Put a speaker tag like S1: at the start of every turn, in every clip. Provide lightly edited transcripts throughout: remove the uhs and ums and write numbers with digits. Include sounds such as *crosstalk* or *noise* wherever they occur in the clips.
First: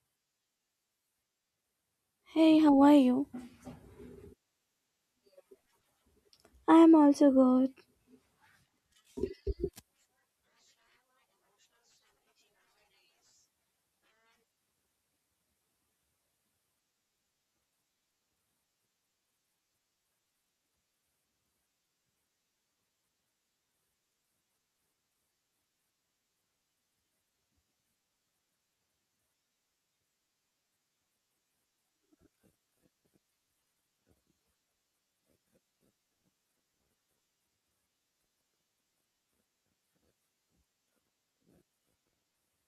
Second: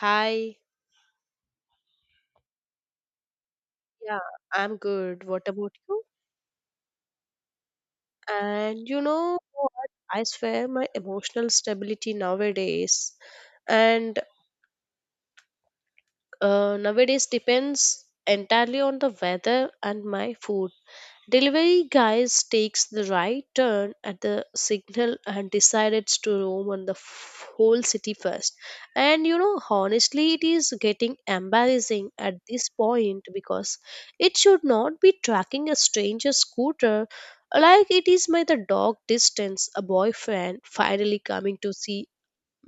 S1: Hi,
S2: Hey, how are you?
S1: yeah, I'm good. What about you?
S2: I'm also good.
S1: And you know what? I swear my emotional stability nowadays and nowadays depends entirely on the weather and my food. Delivery guys takes the right turn at the signal and decided to roam on the whole city first. And honestly, it is getting embarrassing at this point because it should not be tracking a stranger's scooter like it is my the dog distance a boyfriend finally coming to see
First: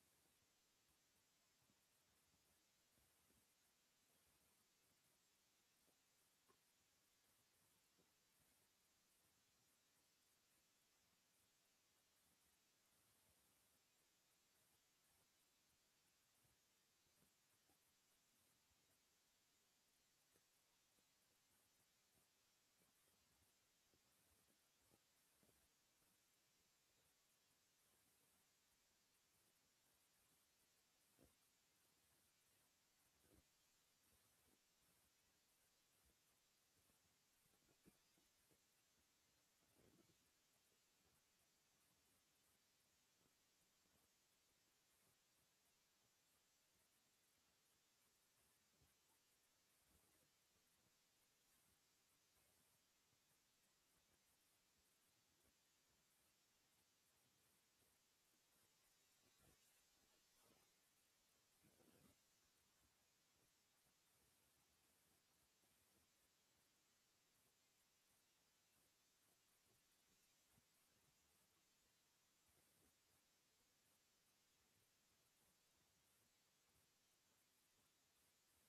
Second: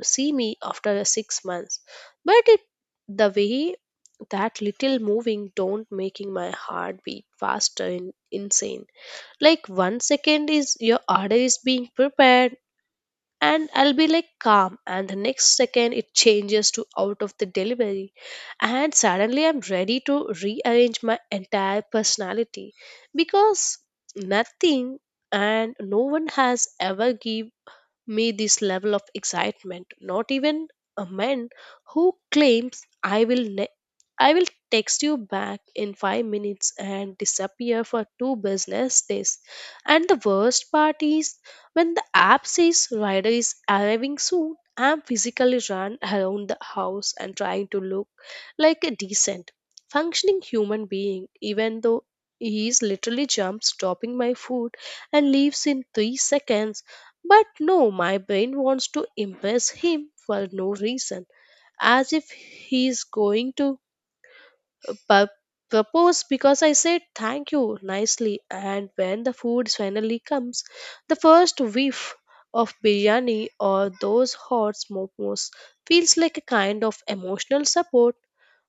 S1: see me after a 6 months but it the way that little moving don't making my heart beat faster and insane, like 1 second is your order is being prepared and I'll be like calm, and the next second it changes to out of the delivery, and suddenly I'm ready to rearrange my entire personality because nothing and no one has ever give me this level of excitement. Not even a man who claims I will text you back in 5 minutes and disappear for two business days. And the worst part is when the app says rider is arriving soon, I'm physically run around the house and trying to look like a decent, functioning human being, even though he is literally jumps, dropping my food, and leaves in 3 seconds. But no, my brain wants to impress him for no reason, as if he's going to pu- propose because I said thank you nicely. And when the food finally comes, the first whiff of biryani or those hot momos feels like a kind of emotional support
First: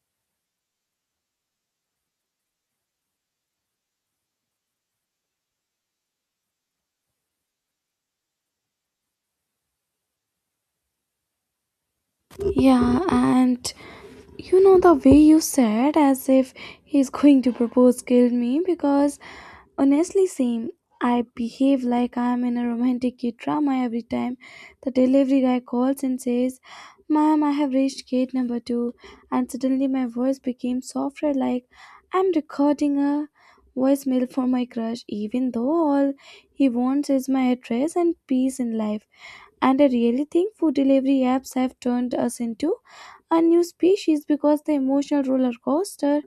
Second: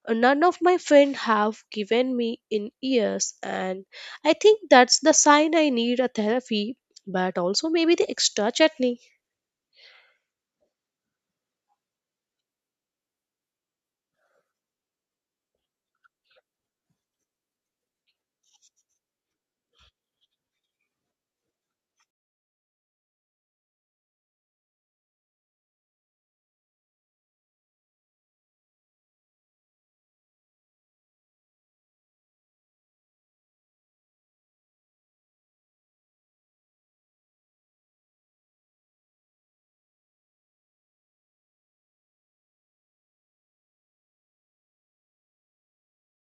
S1: none of my friends have given me in years. And I think that's the sign I need a therapy, but also maybe the extra chutney.
S2: Yeah, and You know, the way you said, "As if he's going to propose," killed me because honestly, same. I behave like I'm in a romantic kid drama every time the delivery guy calls and says, "Ma'am, I have reached gate number two." And suddenly my voice became softer, like I'm recording a voicemail for my crush, even though all he wants is my address and peace in life. And I really think food delivery apps have turned us into a new species because the emotional roller coaster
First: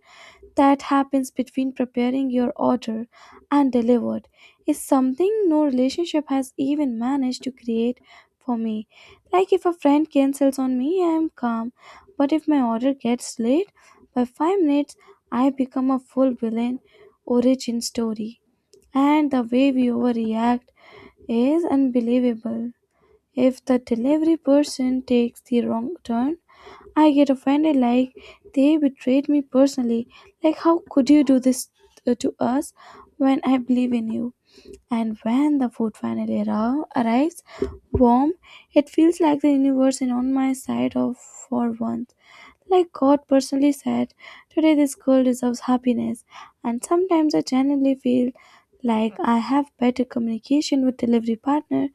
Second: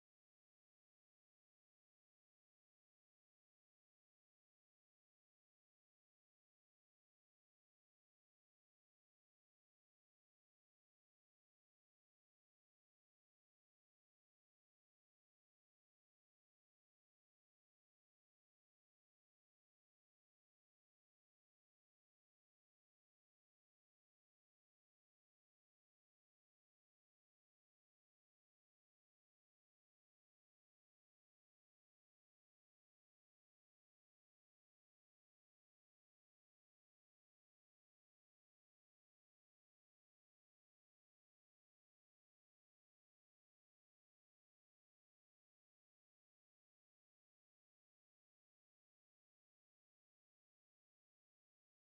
S2: that happens between preparing your order and delivered is something no relationship has even managed to create for me. Like, if a friend cancels on me, I am calm, but if my order gets late by 5 minutes, I become a full villain origin story. And the way we overreact is unbelievable. If the delivery person takes the wrong turn, I get offended like they betrayed me personally. Like, how could you do this to us when I believe in you? And when the food finally arrives warm, it feels like the universe is on my side of for once. Like God personally said, today this girl deserves happiness. And sometimes I genuinely feel like I have better communication with delivery partner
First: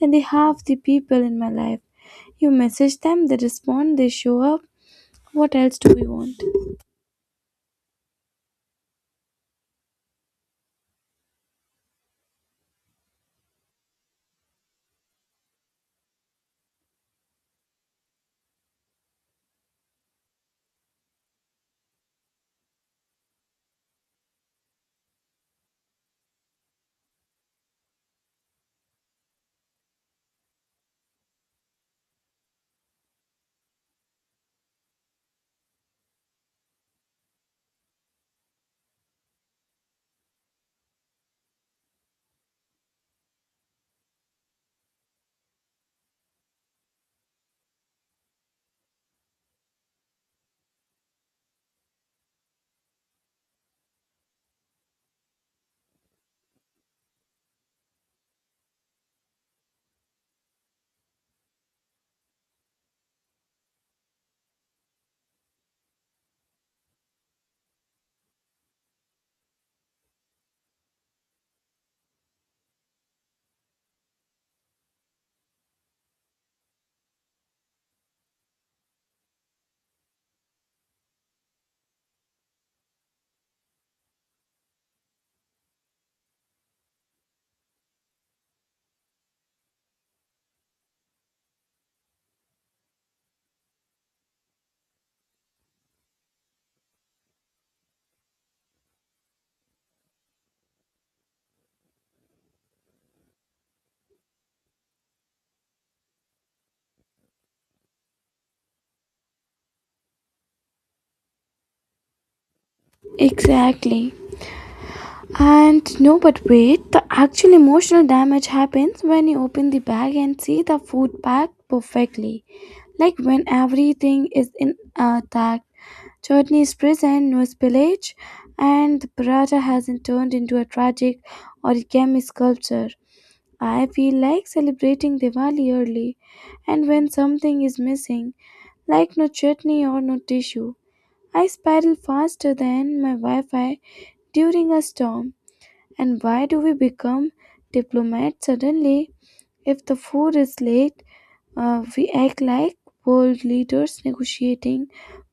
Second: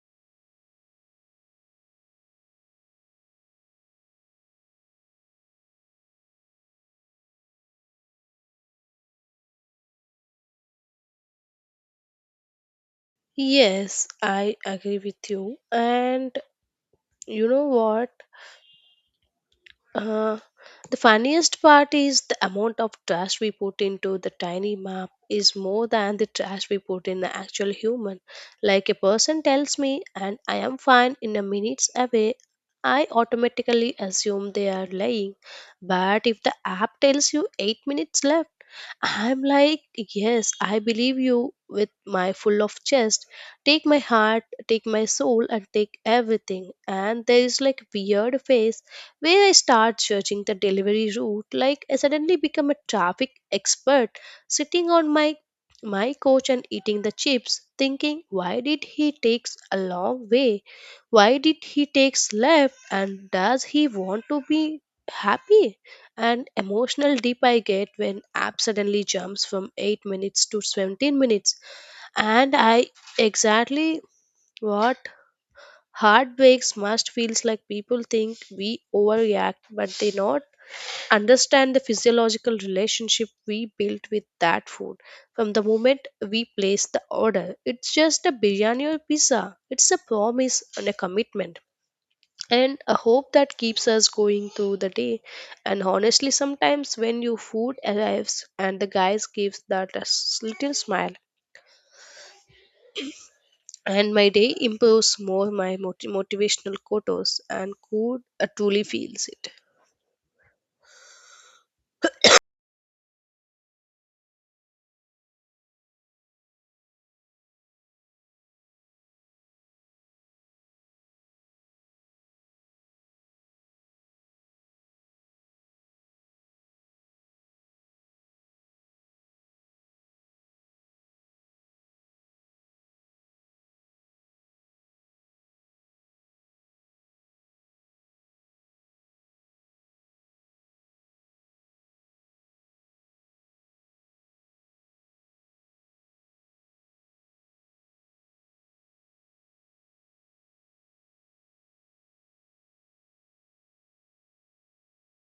S2: than the half the people in my life. You message them, they respond, they show up. What else do we want?
S1: Yes, I agree with you. And you know what? Uh, the funniest part is the amount of trash we put into the tiny map is more than the trash we put in the actual human. Like a person tells me, and I am fine in a minutes away, I automatically assume they are lying. But if the app tells you 8 minutes left, I'm like, yes, I believe you with my full of chest. Take my heart, take my soul, and take everything. And there is like weird phase where I start judging the delivery route, like I suddenly become a traffic expert, sitting on my coach and eating the chips, thinking, why did he takes a long way? Why did he takes left? And does he want to be happy? And emotional dip I get when app suddenly jumps from 8 minutes to 17 minutes, and I exactly what heartbreaks must feels like. People think we overreact but they not understand the physiological relationship we built with that food. From the moment we place the order it's just a biryani or pizza, it's a promise and a commitment and a hope that keeps us going through the day. And honestly, sometimes when your food arrives and the guys gives that a little smile, and my day improves more my motivational quotes and could truly feels it.
S2: Exactly. And no, but wait, the actual emotional damage happens when you open the bag and see the food packed perfectly. Like when everything is in intact. Chutney is present, no spillage, and the paratha hasn't turned into a tragic origami sculpture. I feel like celebrating Diwali early, and when something is missing, like no chutney or no tissue, I spiral faster than my Wi Fi during a storm. And why do we become diplomats suddenly? If the food is late, we act like world leaders negotiating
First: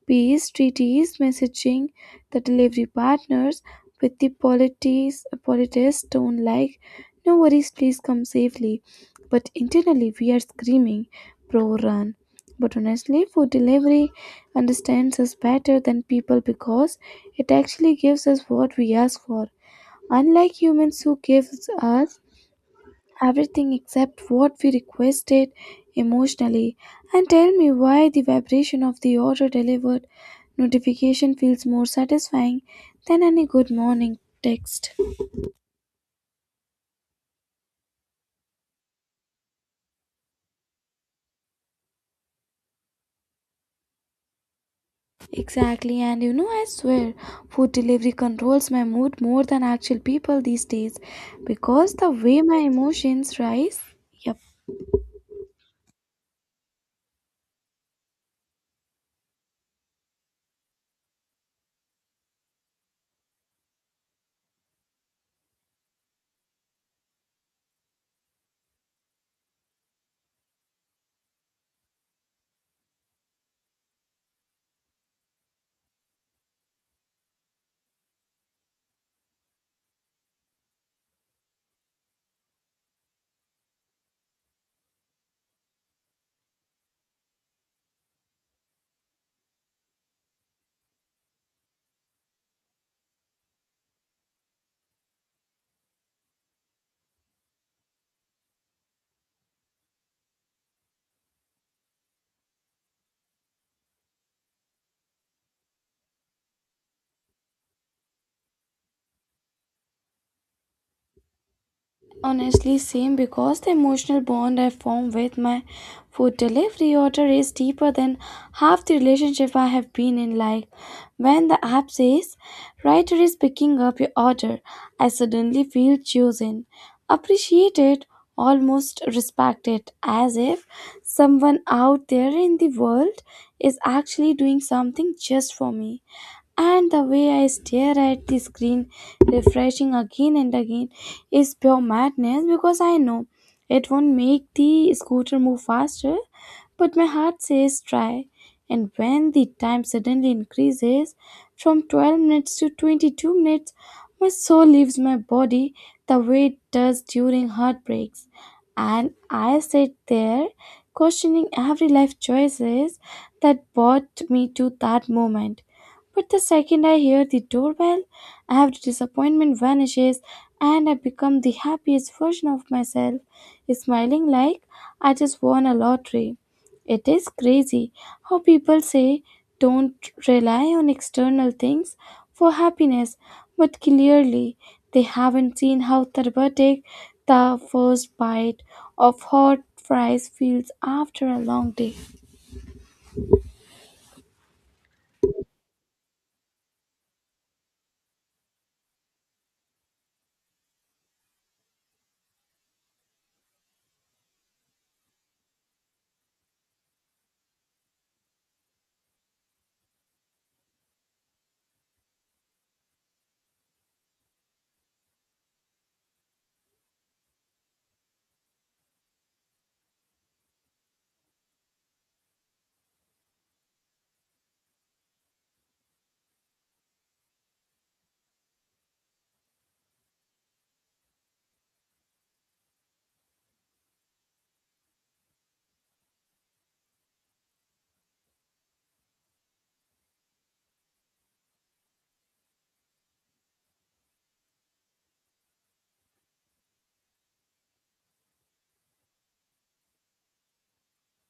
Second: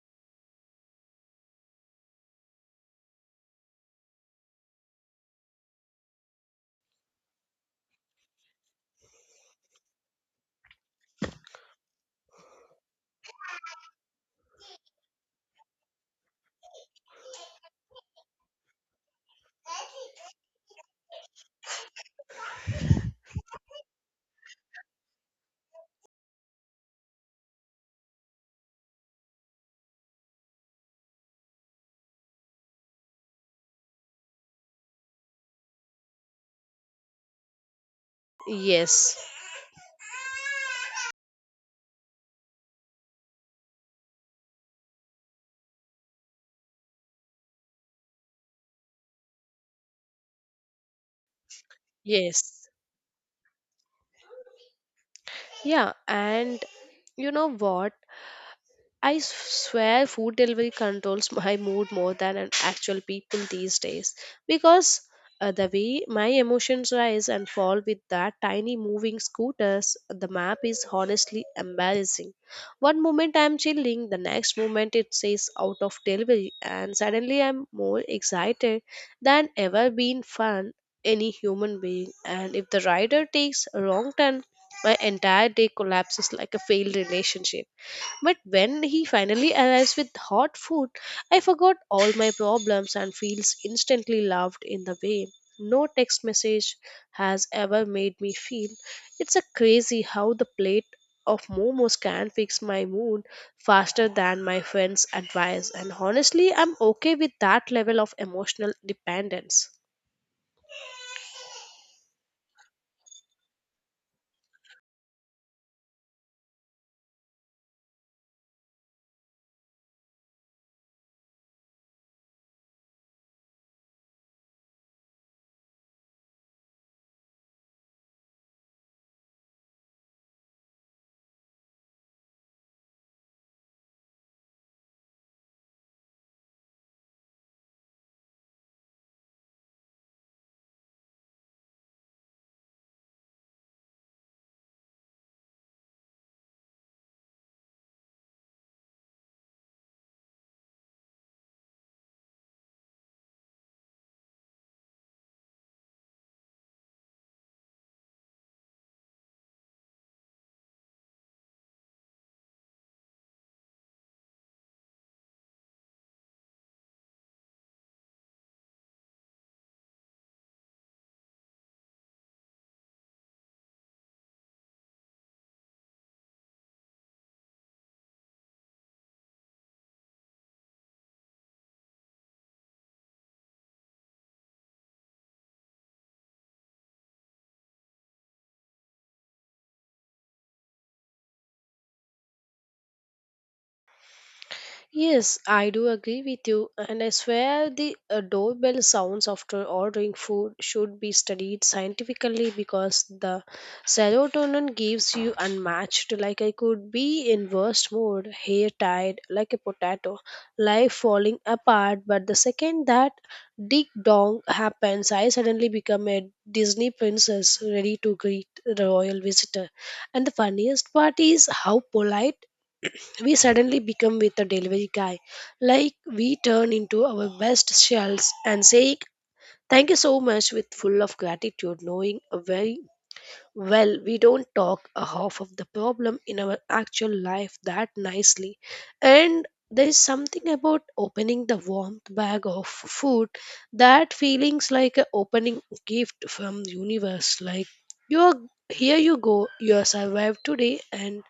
S2: peace treaties, messaging the delivery partners with the politest tone like, "No worries, please come safely." But internally, we are screaming, "Pro run." But honestly, food delivery understands us better than people because it actually gives us what we ask for, unlike humans who gives us everything except what we requested emotionally. And tell me why the vibration of the order delivered notification feels more satisfying than any good morning text.
S1: Yes,
S2: Exactly, and you know, I swear, food delivery controls my mood more than actual people these days because the way my
S1: yes.
S2: emotions rise. Yep.
S1: Yeah, and you know what? Swear food delivery controls my mood more than an actual people these days because the way my emotions rise and fall with that tiny moving scooters, the map is honestly embarrassing. One moment I'm chilling, the next moment it says out of delivery, and suddenly I'm more excited than ever been fun any human being. And if the rider takes a wrong turn, my entire day collapses like a failed relationship. But when he finally arrives with hot food, I forgot all my problems and feels instantly loved in the way. No text message has ever made me feel. It's a crazy how the plate of momos can fix my mood faster than my friends' advice, and honestly, I'm okay with that level of emotional dependence.
S2: Honestly, same, because the emotional bond I form with my food delivery order is deeper than half the relationship I have been in. Like when the app says, "Writer is picking up your order," I suddenly feel chosen, appreciated, almost respected, as if someone out there in the world is actually doing something just for me. And the way I stare at the screen, refreshing again and again, is pure madness because I know it won't make the scooter move faster, but my heart says try. And when the time suddenly increases from 12 minutes to 22 minutes, my soul leaves my body the way it does during heartbreaks. And I sit there questioning every life choices that brought me to that moment, but the second I hear the doorbell, I have the disappointment vanishes and I become the happiest version of myself, smiling like I just won a lottery. It is crazy how people say don't rely on external things for happiness, but clearly they haven't seen how therapeutic the first bite of hot fries feels after a long day.
S1: Yes, I do agree with you, and I swear the doorbell sounds after ordering food should be studied scientifically because the serotonin gives you unmatched. Like I could be in worst mood, hair tied like a potato, life falling apart, but the second that ding dong happens, I suddenly become a Disney princess ready to greet the royal visitor. And the funniest part is how polite we suddenly become with a delivery guy. Like we turn into our best selves and say thank you so much with full of gratitude, knowing a very well we don't talk a half of the problem in our actual life that nicely. And there is something about opening the warmth bag of food that feelings like a opening gift from universe, like you are here, you go, you are survived today. And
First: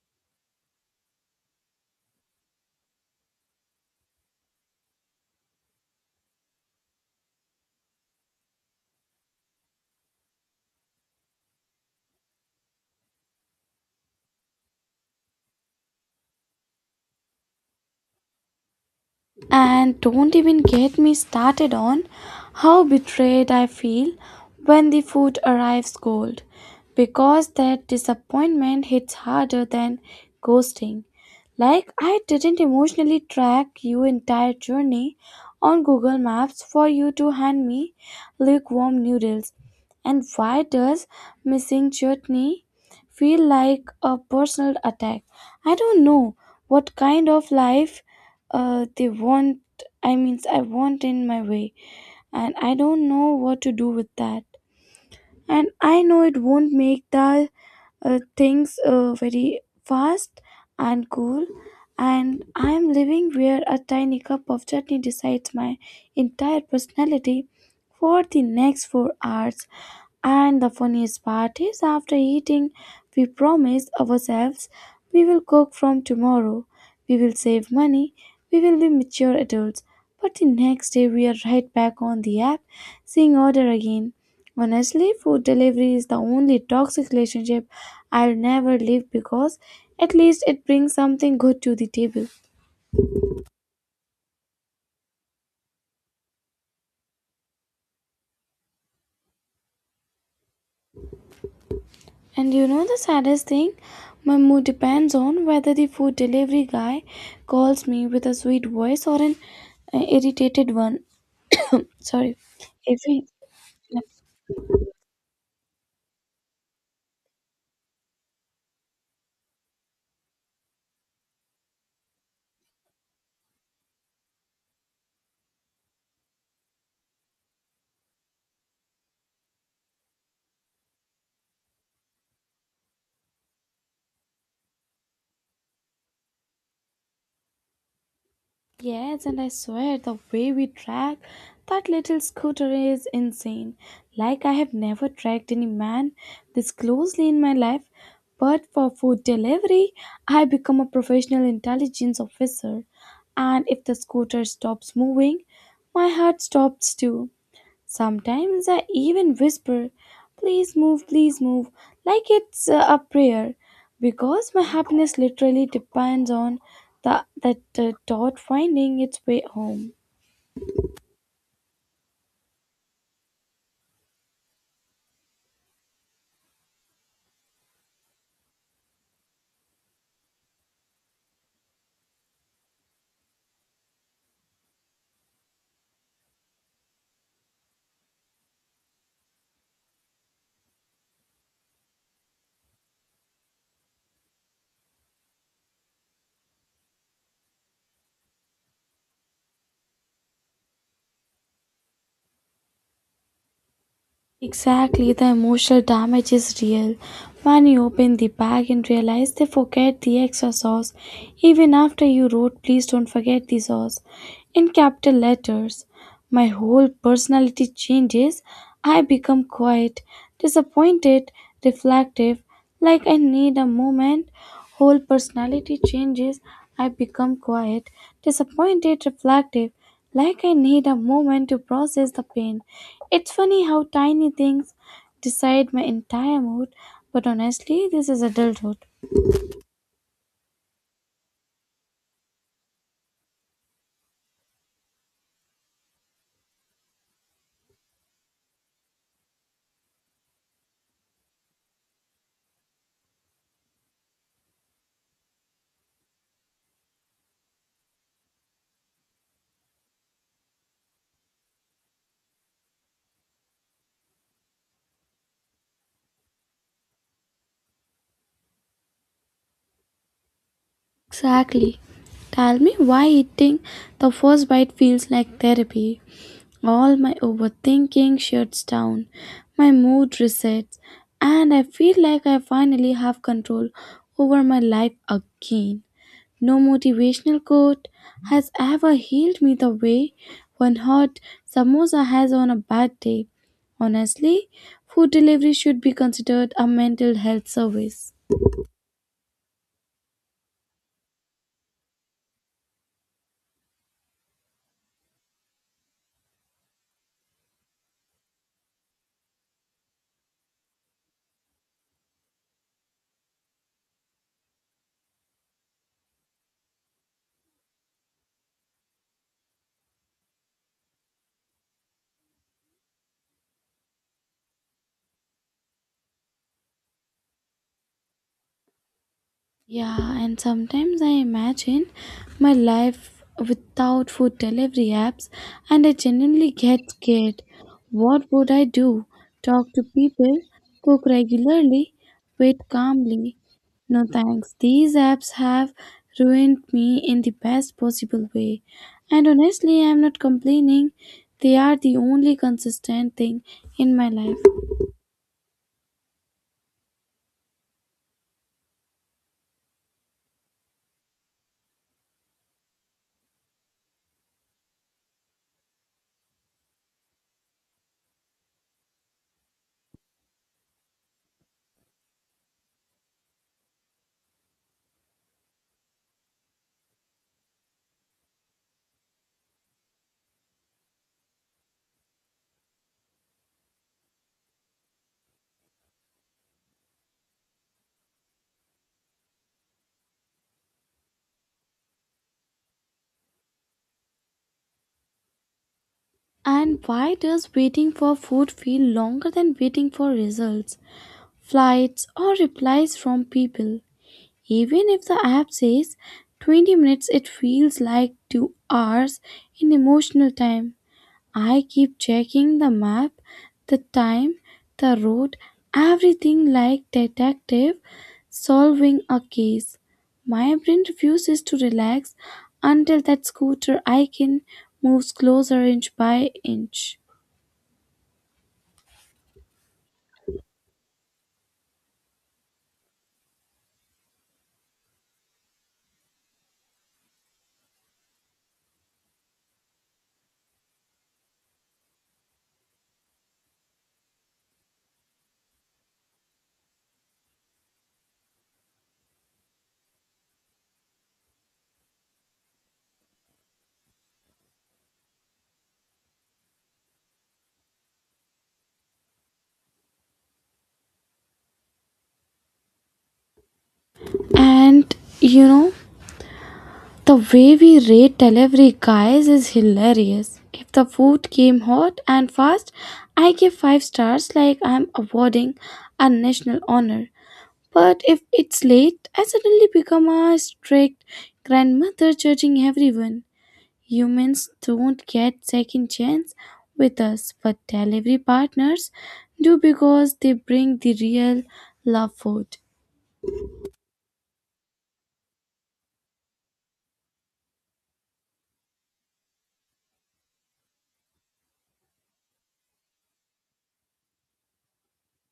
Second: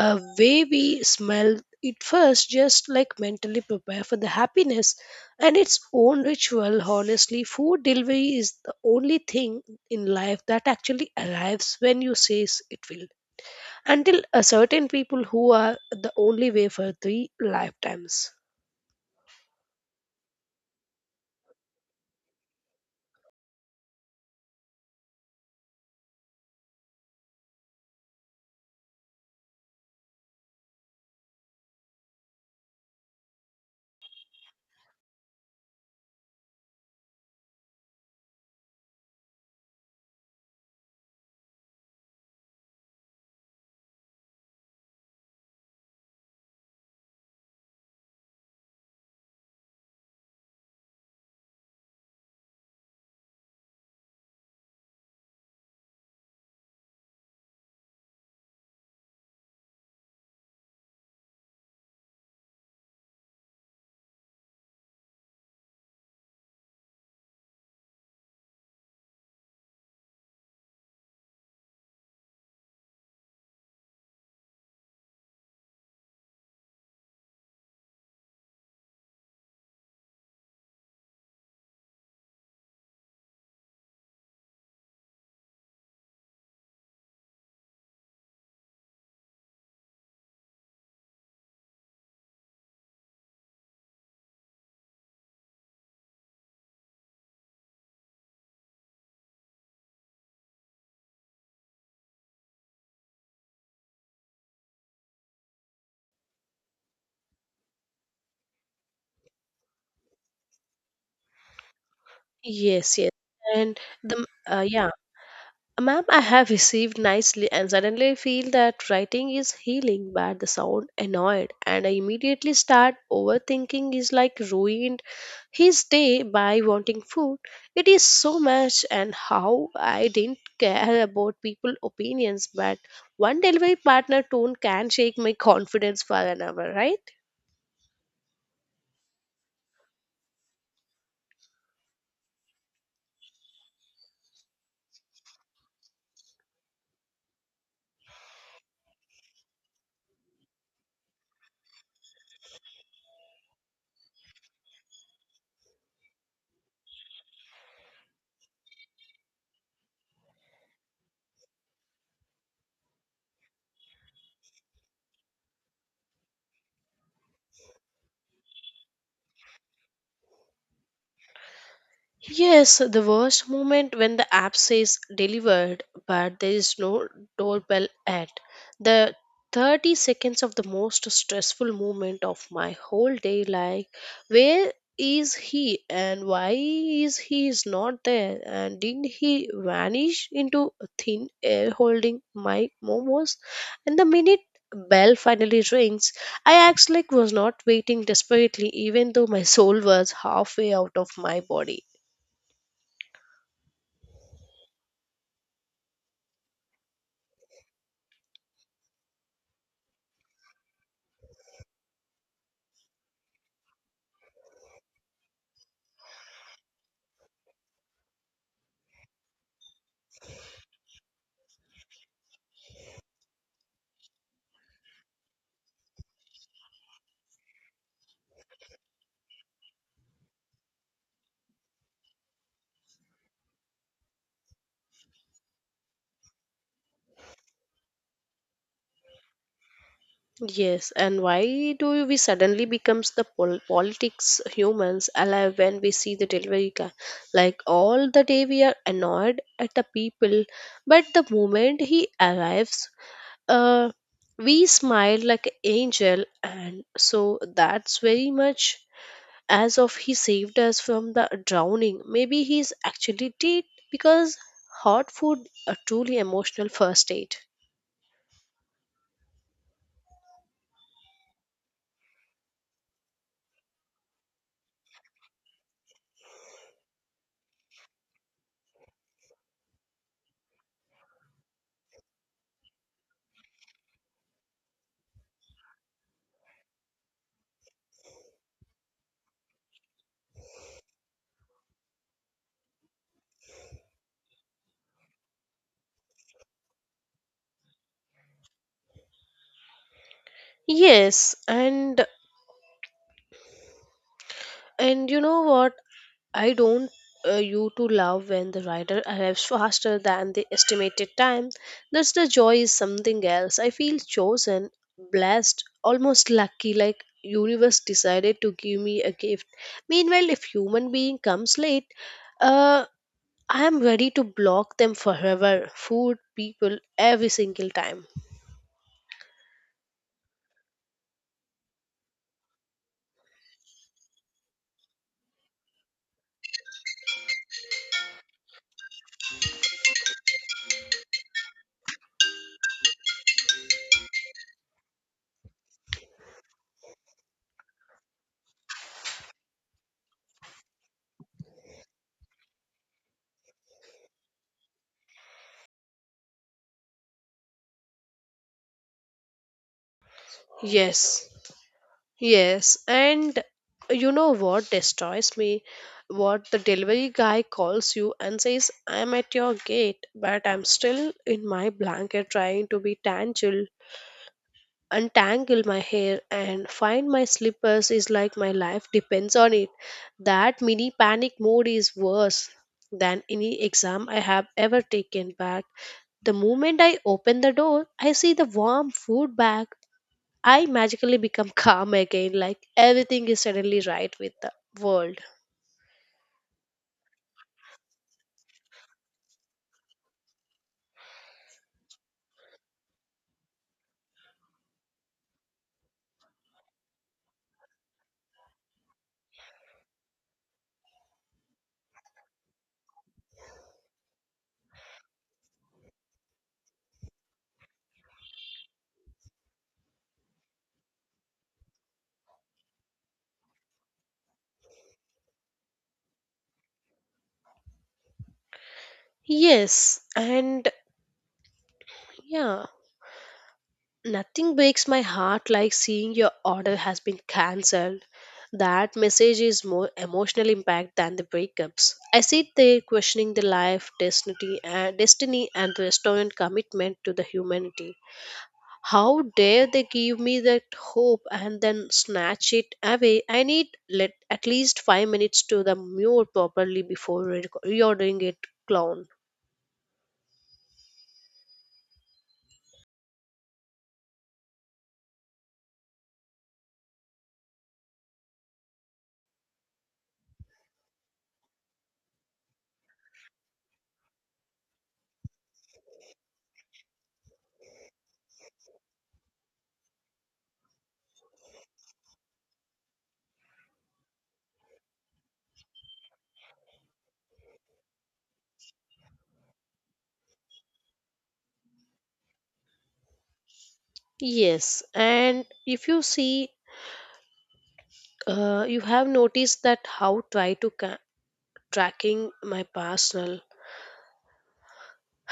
S1: a way we smell it first just like mentally prepare for the happiness and its own ritual. Honestly, food delivery is the only thing in life that actually arrives when you say it will, until a certain people who are the only way for three lifetimes.
S2: And don't even get me started on how betrayed I feel when the food arrives cold, because that disappointment hits harder than ghosting. Like, I didn't emotionally track your entire journey on Google Maps for you to hand me lukewarm noodles. And why does missing chutney feel like a personal attack? I don't know what kind of life they want. I mean, I want in my way, and I don't know what to do with that. And I know it won't make the things very fast and cool, and I am living where a tiny cup of chutney decides my entire personality for the next 4 hours. And the funniest part is, after eating, we promise ourselves we will cook from tomorrow, we will save money, we will be mature adults. But the next day, we are right back on the app, seeing order again. Honestly, food delivery is the only toxic relationship I'll never leave because at least it brings something good to the table. And you know the saddest thing? My mood depends on whether the food delivery guy calls me with a sweet voice or an irritated one. Sorry.
S1: Yes,
S2: If
S1: yes.
S2: he,
S1: And the yeah, ma'am, I have received nicely, and suddenly I feel that writing is healing, but the sound annoyed, and I immediately start overthinking is like ruined his day by wanting food. It is so much and how I didn't care about people opinions, but one delivery partner tone can shake my *laughs* confidence for an hour, right?
S2: yes, and I swear the way we track that little scooter is insane. Like I have never tracked any man this closely in my life. But for food delivery, I become a professional intelligence officer. And if the scooter stops moving, my heart stops too. Sometimes I even whisper, "Please move, please move," like it's a prayer, because my happiness literally depends on that dot finding its way home.
S1: Yes, the worst moment when the app says delivered, but there is no doorbell at the 30 seconds of the most stressful moment of my whole day. Like, where is he and why is he is not there? And did he vanish into thin air holding my momos? And the minute bell finally rings, I acts like was not waiting desperately, even though my soul was halfway out of my body.
S2: Exactly, the emotional damage is real. When you open the bag and realize they forget the extra sauce, even after you wrote, "Please don't forget the sauce," in capital letters. My whole personality changes. I become quiet, disappointed, reflective. Like I need a moment, whole personality changes. I become quiet, disappointed, reflective. Like I need a moment to process the pain. It's funny how tiny things decide my entire mood, but honestly, this is adulthood.
S1: Yes, and why do we suddenly becomes the politics humans alive when we see the delivery guy? Like all the day we are annoyed at the people, but the moment he arrives, uh, we smile like an angel, and so that's very much as of he saved us from the drowning. Maybe he's actually dead because hot food are truly emotional first aid.
S2: Exactly. Tell me why eating the first bite feels like therapy. All my overthinking shuts down, my mood resets, and I feel like I finally have control over my life again. No motivational quote has ever healed me the way one hot samosa has on a bad day. Honestly, food delivery should be considered a mental health service.
S1: Yes, and you know what? I don't You to love when the rider arrives faster than the estimated time. That's the joy is something else. I feel chosen, blessed, almost lucky, like universe decided to give me a gift. Meanwhile, if human being comes late, uh, I am ready to block them forever. Food, people, every single time.
S2: Yeah, and sometimes I imagine my life without food delivery apps, and I genuinely get scared. What would I do? Talk to people, cook regularly, wait calmly. No thanks. These apps have ruined me in the best possible way. And honestly, I'm not complaining. They are the only consistent thing in my life.
S1: Yes. Yes, and you know what destroys me? What the delivery guy calls you and says, I'm at your gate, but I'm still in my blanket trying to be tangled, untangle my hair and find my slippers is like my life depends on it. That mini panic mode is worse than any exam I have ever taken. Back the moment I open the door, I see the warm food bag, I magically become *laughs* calm again, like everything is suddenly right with the world.
S2: And why does waiting for food feel longer than waiting for results, flights, or replies from people? Even if the app says 20 minutes, it feels like 2 hours in emotional time. I keep checking the map, the time, the road, everything like detective solving a case. My brain refuses to relax until that scooter icon moves closer inch by inch.
S1: Yes, and yeah, nothing breaks my heart like seeing your order has been cancelled. That message is more emotional impact than the breakups. I sit there questioning the life, destiny, and destiny, and the restaurant commitment to the humanity. How dare they give me that hope and then snatch it away? I need let at least 5 minutes to the mule properly before reordering it, clown.
S2: And you know, the way we rate delivery guys is hilarious. If the food came hot and fast, I give 5 stars like I'm awarding a national honor. But if it's late, I suddenly become a strict grandmother judging everyone. Humans don't get second chance with us, but delivery partners do because they bring the real love food.
S1: Yes, and if you see, you have noticed that how try to tracking my personal.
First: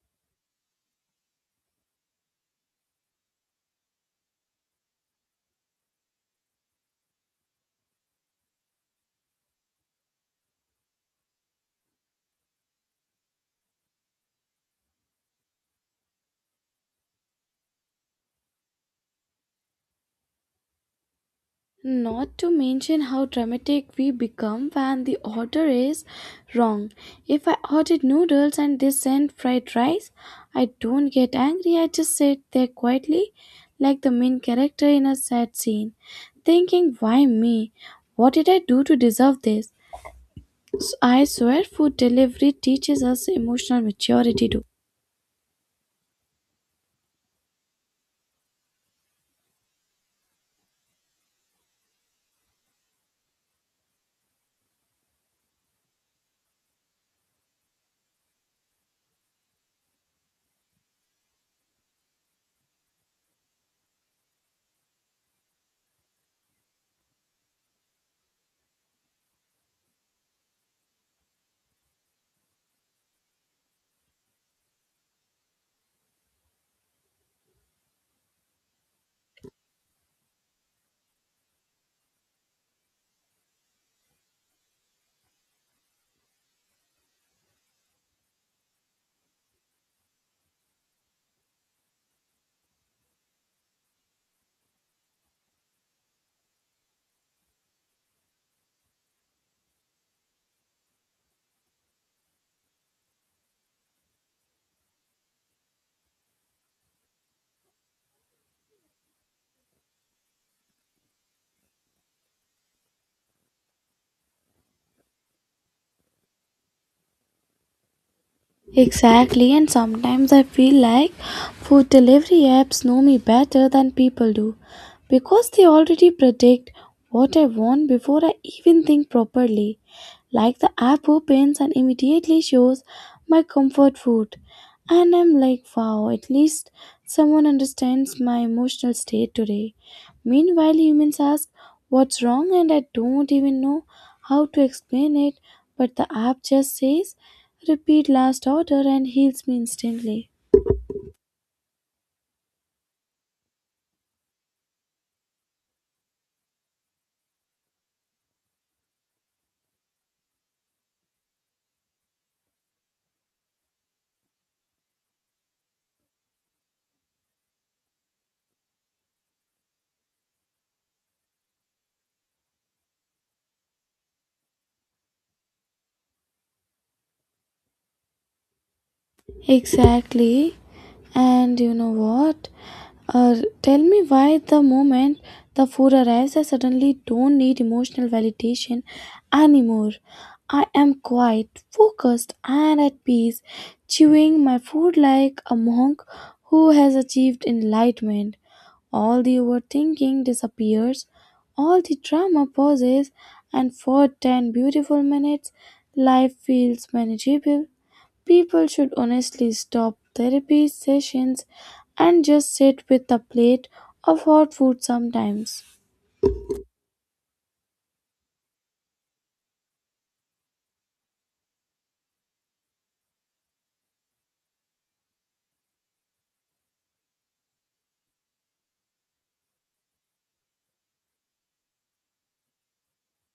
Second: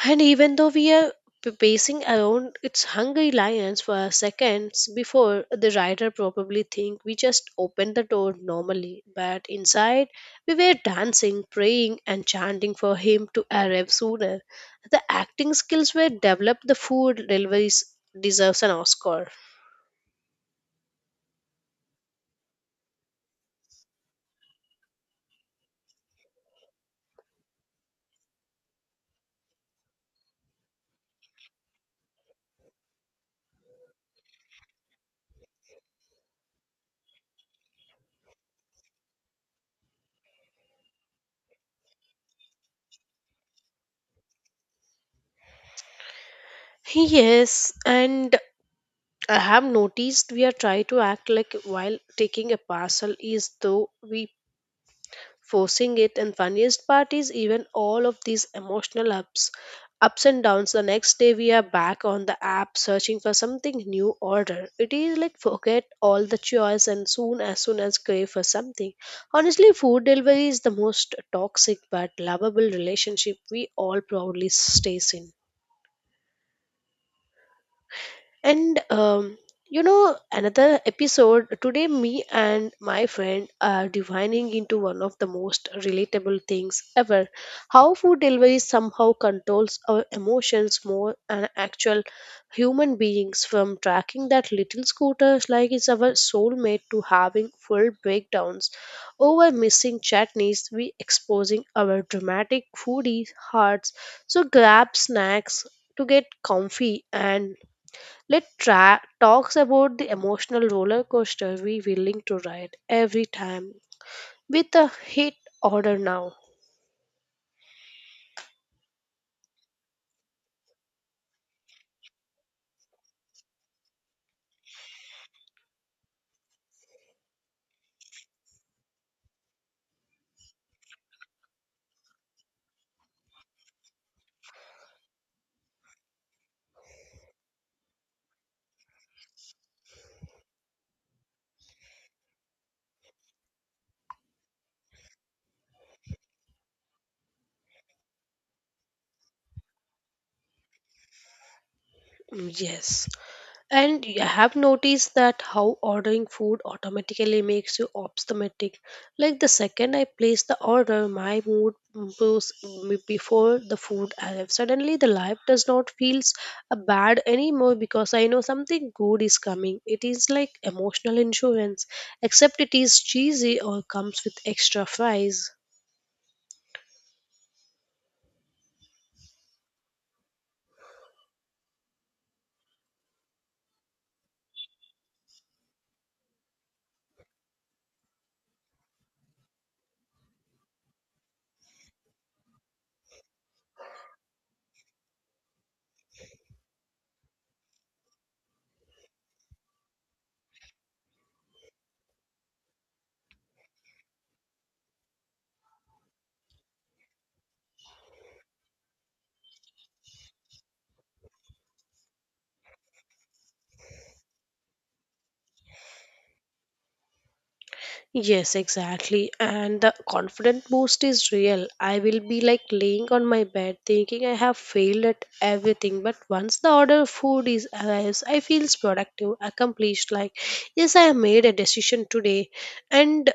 S1: And even though we are pacing around its hungry lions for seconds before the rider probably think we just opened the door normally, but inside we were dancing, praying and chanting for him to arrive sooner. The acting skills were developed the food deliveries deserves an Oscar.
S2: Not to mention how dramatic we become when the order is wrong. If I ordered noodles and they sent fried rice, I don't get angry, I just sit there quietly, like the main character in a sad scene, thinking, "Why me? What did I do to deserve this?" So I swear food delivery teaches us emotional maturity too.
S1: Yes, and I have noticed we are trying to act like while taking a parcel is though we forcing it, and funniest part is even all of these emotional ups and downs the next day we are back on the app searching for something new order. It is like forget all the choice and soon as crave for something. Honestly, food delivery is the most toxic but lovable relationship we all proudly stays in. And You know, another episode today, me and my friend are divining into one of the most relatable things ever, how food delivery somehow controls our emotions more than actual human beings. From tracking that little scooter like it's our soulmate to having full breakdowns over missing chutneys, we exposing our dramatic foodie hearts. So grab snacks to get comfy and let talks about the emotional roller coaster we willing to ride every time with a hit order now.
S2: Exactly, and sometimes I feel like food delivery apps know me better than people do because they already predict what I want before I even think properly. Like the app opens and immediately shows my comfort food, and I'm like, wow, at least someone understands my emotional state today. Meanwhile, humans ask what's wrong, and I don't even know how to explain it, but the app just says "Repeat last order" and heals me instantly.
S1: Yes. And you have noticed that how ordering food automatically makes you optimistic. Like the second I place the order, my mood improves before the food arrives. Suddenly, the life does not feel bad anymore because I know something good is coming. It is like emotional insurance, except it is cheesy or comes with extra fries.
S2: Exactly. And you know what? Tell me why the moment the food arrives, I suddenly don't need emotional validation anymore. I am quiet, focused, and at peace, chewing my food like a monk who has achieved enlightenment. All the overthinking disappears, all the drama pauses, and for 10 beautiful minutes, life feels manageable. People should honestly stop therapy sessions and just sit with a plate of hot food sometimes.
S1: Yes, exactly. And the confident boost is real. I will be like laying on my bed thinking I have failed at everything. But once the order of food is arrives, I feels productive, accomplished. Like, yes, I have made a decision today. And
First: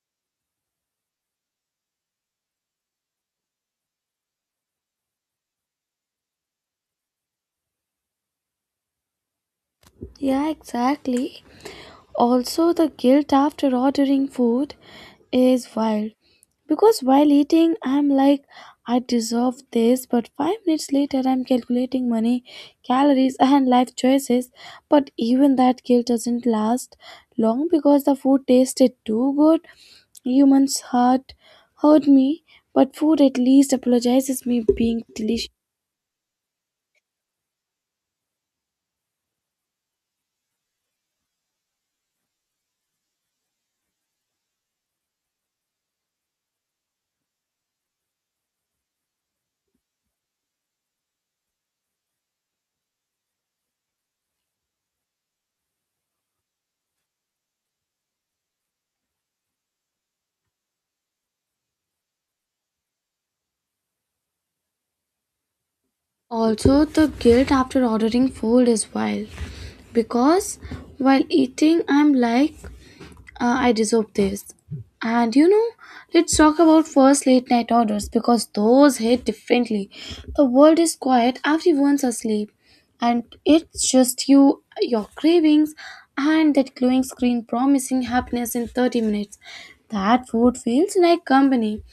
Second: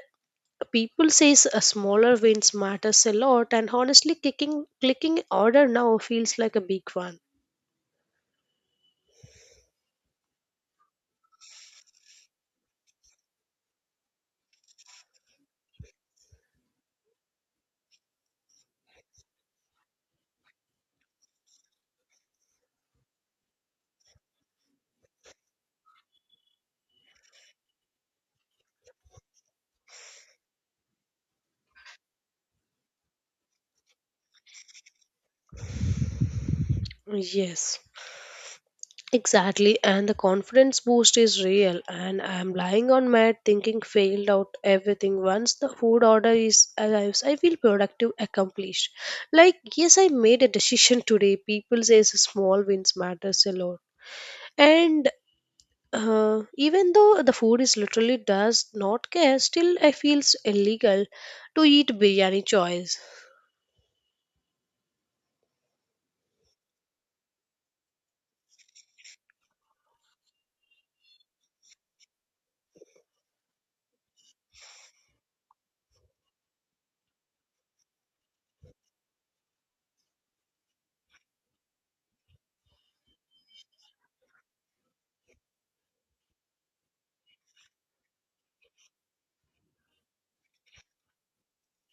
S1: people says a smaller wins matters a lot. And honestly, clicking order now feels like a big one.
S2: Yeah, exactly. Also, the guilt after ordering food is wild because while eating, I'm like, I deserve this, but 5 minutes later, I'm calculating money, calories, *laughs* and life choices. But even that guilt doesn't last long because the food tasted too good. Humans hurt me, but food at least apologizes me being delicious.
S1: Yes. Exactly, and the confidence boost is real. And I am lying on mat thinking failed out everything. Once the food order is arrives, I feel productive, accomplished. Like yes, I made a decision today. People says small wins matters a lot, and uh, even though the food is literally does not care, still I feels illegal to eat biryani choice.
S2: Also, the guilt after ordering food is wild because while eating, I'm like, I deserve this. And you know, let's talk about first late night orders because those hit differently. The world is quiet, everyone's asleep, and it's just you, your cravings, and that glowing screen promising happiness in 30 minutes. That food feels like company,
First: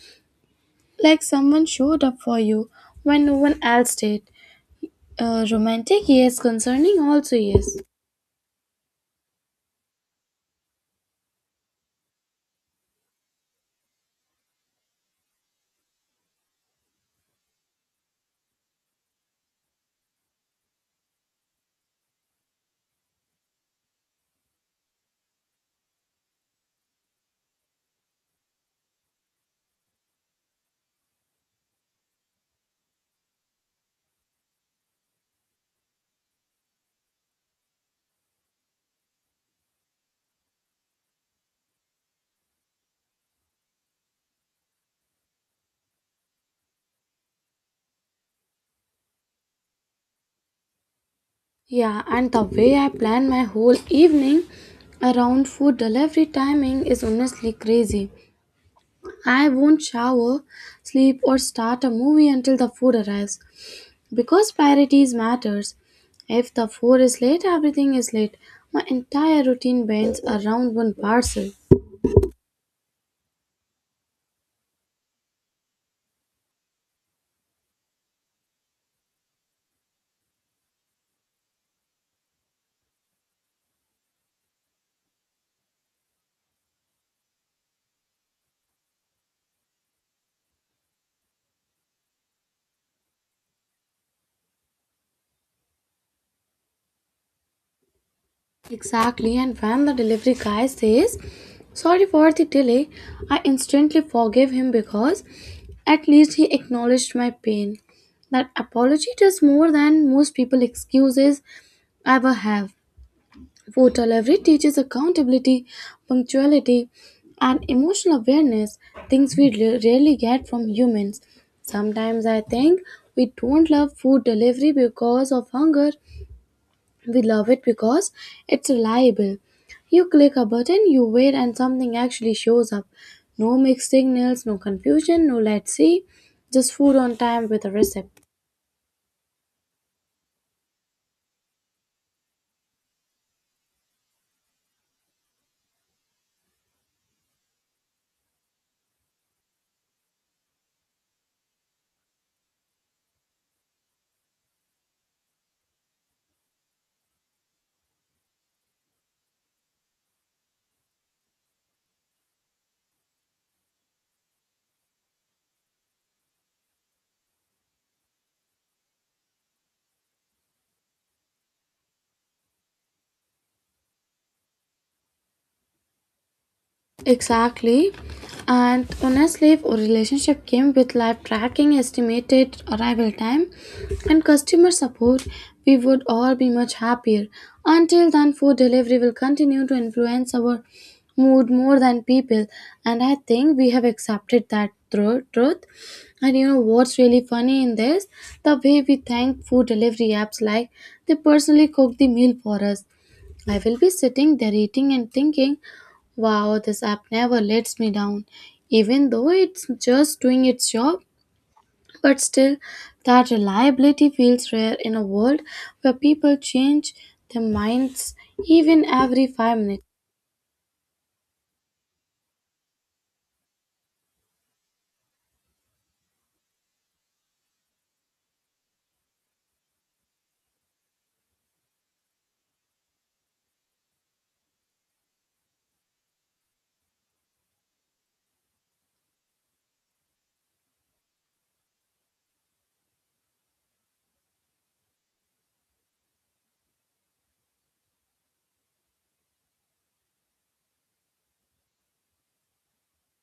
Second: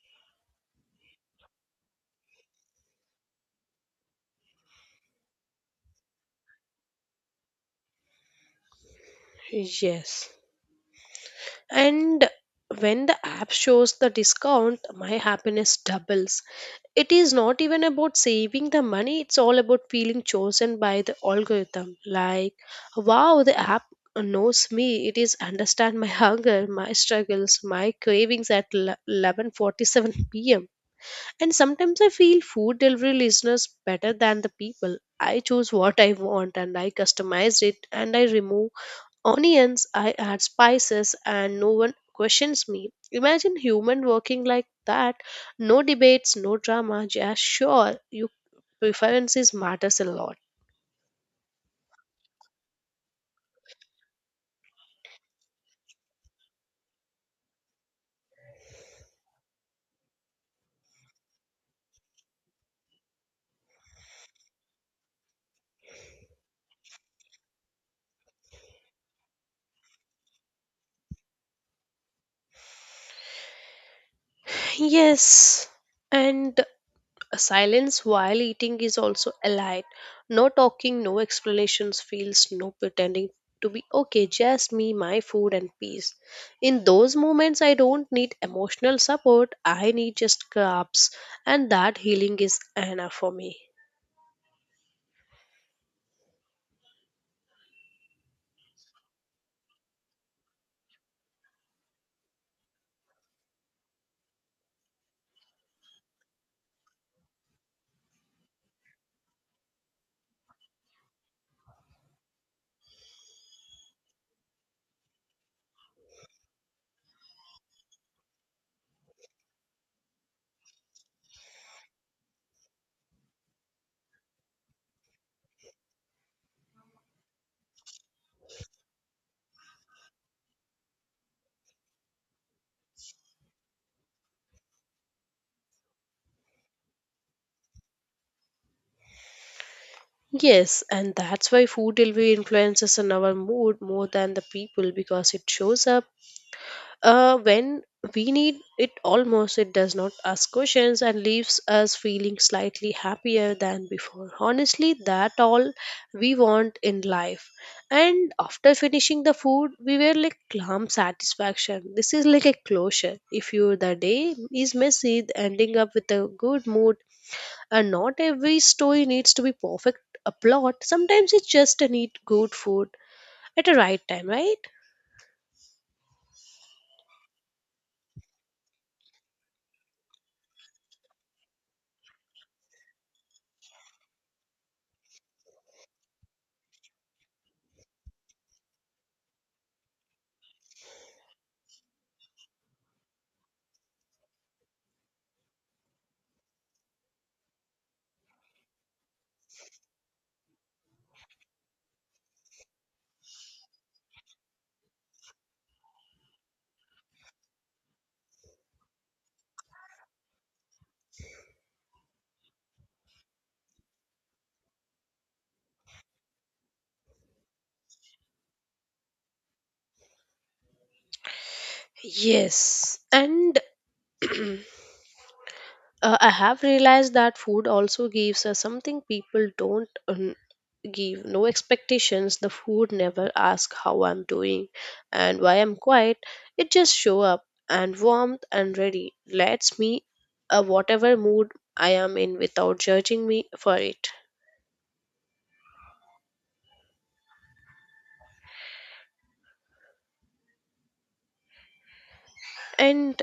S2: like someone showed up for you when no one else did. Romantic, yes. Concerning, also, yes.
S1: Yes. And when the app shows the discount, my happiness doubles. It is not even about saving the money, it's all about feeling chosen by the algorithm. Like, wow, the app knows me. It is understand my hunger, my struggles, my cravings at 11:47 p.m. And sometimes I feel food delivery listeners better than the people. I choose what I want and I customize it and I remove onions, I add spices, and no one questions me. Imagine human working like that. No debates, no drama, just sure your preferences matters a lot.
S2: Yeah, and the way I plan my whole evening around food delivery timing is honestly crazy. I won't shower, sleep, or start a movie until the food arrives because priorities matters. If the food is late, everything is late. My entire routine bends around one parcel.
S1: Yes, and silence while eating is also allied. No talking, no explanations, feels, no pretending to be okay, just me, my food, and peace. In those moments, I don't need emotional support, I need just crabs, and that healing is enough for me.
S2: Exactly, and when the delivery guy says, "Sorry for the delay," I instantly forgive him because at least he acknowledged my pain. That apology does more than most people excuses ever have. Food delivery teaches accountability, punctuality, and emotional awareness, things we rarely get from humans. Sometimes I think we don't love food delivery because of hunger, we love it because it's reliable. You click a button, you wait, and something actually shows up. No mixed signals, no confusion, no let's see, just food on time with a recipe.
S1: Yes, and that's why food delivery influences on our mood more than the people because it shows up when we need it almost. It does not ask questions and leaves us feeling slightly happier than before. Honestly, that all we want in life. And after finishing the food, we were like calm satisfaction. This is like a closure. If you the day is messy, ending up with a good mood, and not every story needs to be perfect a plot. Sometimes it's just a need good food at the right time, right?
S2: Exactly. And honestly, if a relationship came with live tracking, estimated arrival time, and customer support, we would all be much happier. Until then, food delivery will continue to influence our mood more than people. And I think we have accepted that truth. And you know what's really funny in this? The way we thank food delivery apps like they personally cook the meal for us. I will be sitting there eating and thinking, wow, this app never lets me down, even though it's just doing its job. But still, that reliability feels rare in a world where people change their minds even every 5 minutes.
S1: Yes, and *clears throat* uh, I have realized that food also gives us something people don't give. No expectations. The food never asks how I'm doing and why I'm quiet. It just show up and warmth and ready. Lets me, whatever mood I am in, without judging me for it. And